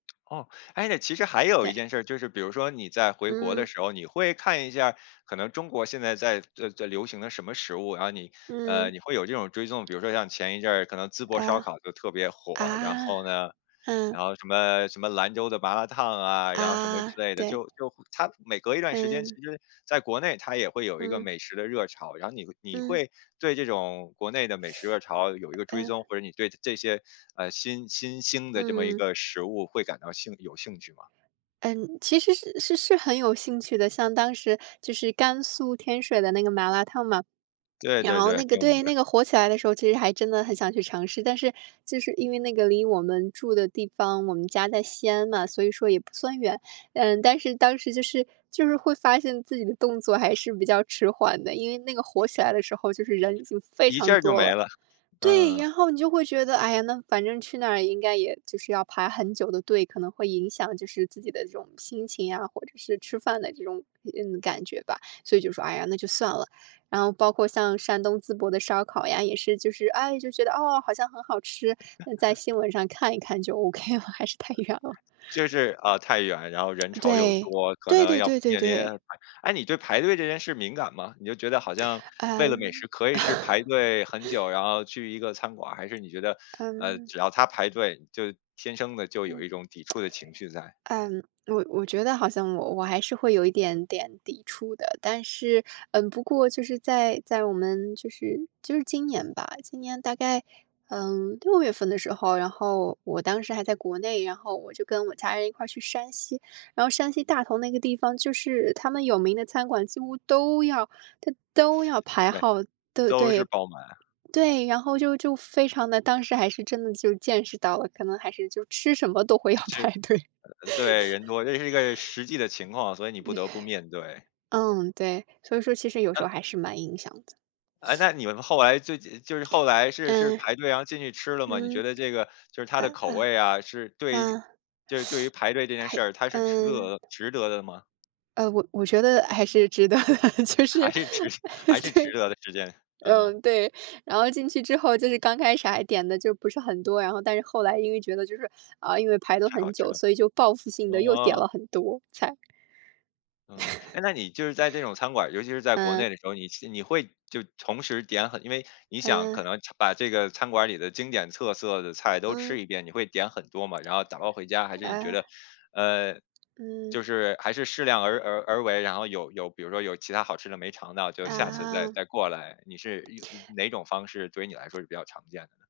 哦，诶，其实还有一对。件事儿，就是比如说你在回国嗯。的时候，你会看一下儿，可能中国现在在在流行的什么食物，然后你，呃，嗯。你会有这种追踪。比如说像前一阵儿可能淄博烧啊。烤就特别啊，火，然后呢，嗯。然后什么什么兰州的麻辣烫啊，然后什么啊，之类的。对。就就它每隔一段时间，其嗯。实在国内它也会有一个嗯。美食的热潮，然后你你嗯。会对这种国内的美食热潮有一个追踪？呃。或者你对这些，呃，新新兴的这么一嗯。个食物会感到兴有兴趣吗？嗯，其实是是是很有兴趣的，像当时就是甘肃天水的那个麻辣烫嘛，对然对后对，那个挺。对，那个火起来的时候其实还真的很想去尝试。但是就是因为那个离我们住的地方，我们家在西安嘛，所以说也不算远，嗯，但是当时就是就是会发现自己的动作还是比较迟缓的，因为那个火起来的时候就是人已经非一下常儿就多没了。了，对，嗯。然后你就会觉得，哎呀，那反正去那儿应该也就是要排很久的队，可能会影响就是自己的这种心情啊，或者是吃饭的这种体验，感觉吧，所以就说，哎呀，那就算了。然后包括像山东淄博的烧烤呀，也是就是哎，就觉得，哦，好像很好吃，在 新闻上看一看就 okay 了，还是太远了。就是啊，太远，然后人 潮又对，多，可对能对要对对面临对。诶，你对排队这件事儿敏感吗？你就觉得好像为了美食嗯。可以是排队很久，然后去一个餐馆儿？还是你觉得，呃，嗯。只要它排队，你就天生地就有嗯。一种抵触的情绪在。嗯，我我觉得好像我我还是会有一点点抵触的，但是，嗯，不过就是在在我们，就是就是今年吧，今年大概，呃，6月份的时候，然后我当时还在国内，然后我就跟我家人一块儿去山西。然后山西大同那个地方，就是它们有名的餐馆几乎都要它都要排对，号，对都是对。爆满。对，然后就就非常的，当时还是真的就见识到了，可能还是就吃什么都会要就是排队。呃，对，人多，这也是一个实际的情况，所以你不得不面对。嗯，对，所以说其实有时候嗯。还是蛮影响的。诶，那你们后来这这就是后来是是嗯。排队，然后进去吃了吗？你觉嗯。得这个，就是它呃，的口味啊，是嗯，对嗯，就是对于排队这件事儿，它 还是值得嗯。的值得的吗？呃，我我觉得还是值得的，就是还哎，是值还是值对，得的时间，嗯嗯。嗯，对，然后进去之后，就是刚开始还点得就不是很多，然后但是后来因为觉得就是，啊，因为排了太好很吃久，了，所以就报复性地又点嗯。了很多菜。嗯，诶，那你就是在这种餐馆儿，尤其是在国嗯。内的时候，你去你会就同时点很因为你想嗯。可能把这个餐馆儿里的经典特色的菜都嗯。吃一遍，你会点很多吗，然后打包回家？还是你觉啊。得，呃，嗯。就是还是适量而而而为，然后有有比如说有其它好吃的没尝到，就下次再啊。再过来？你是哪种方式对于你来说是比较常见的呢？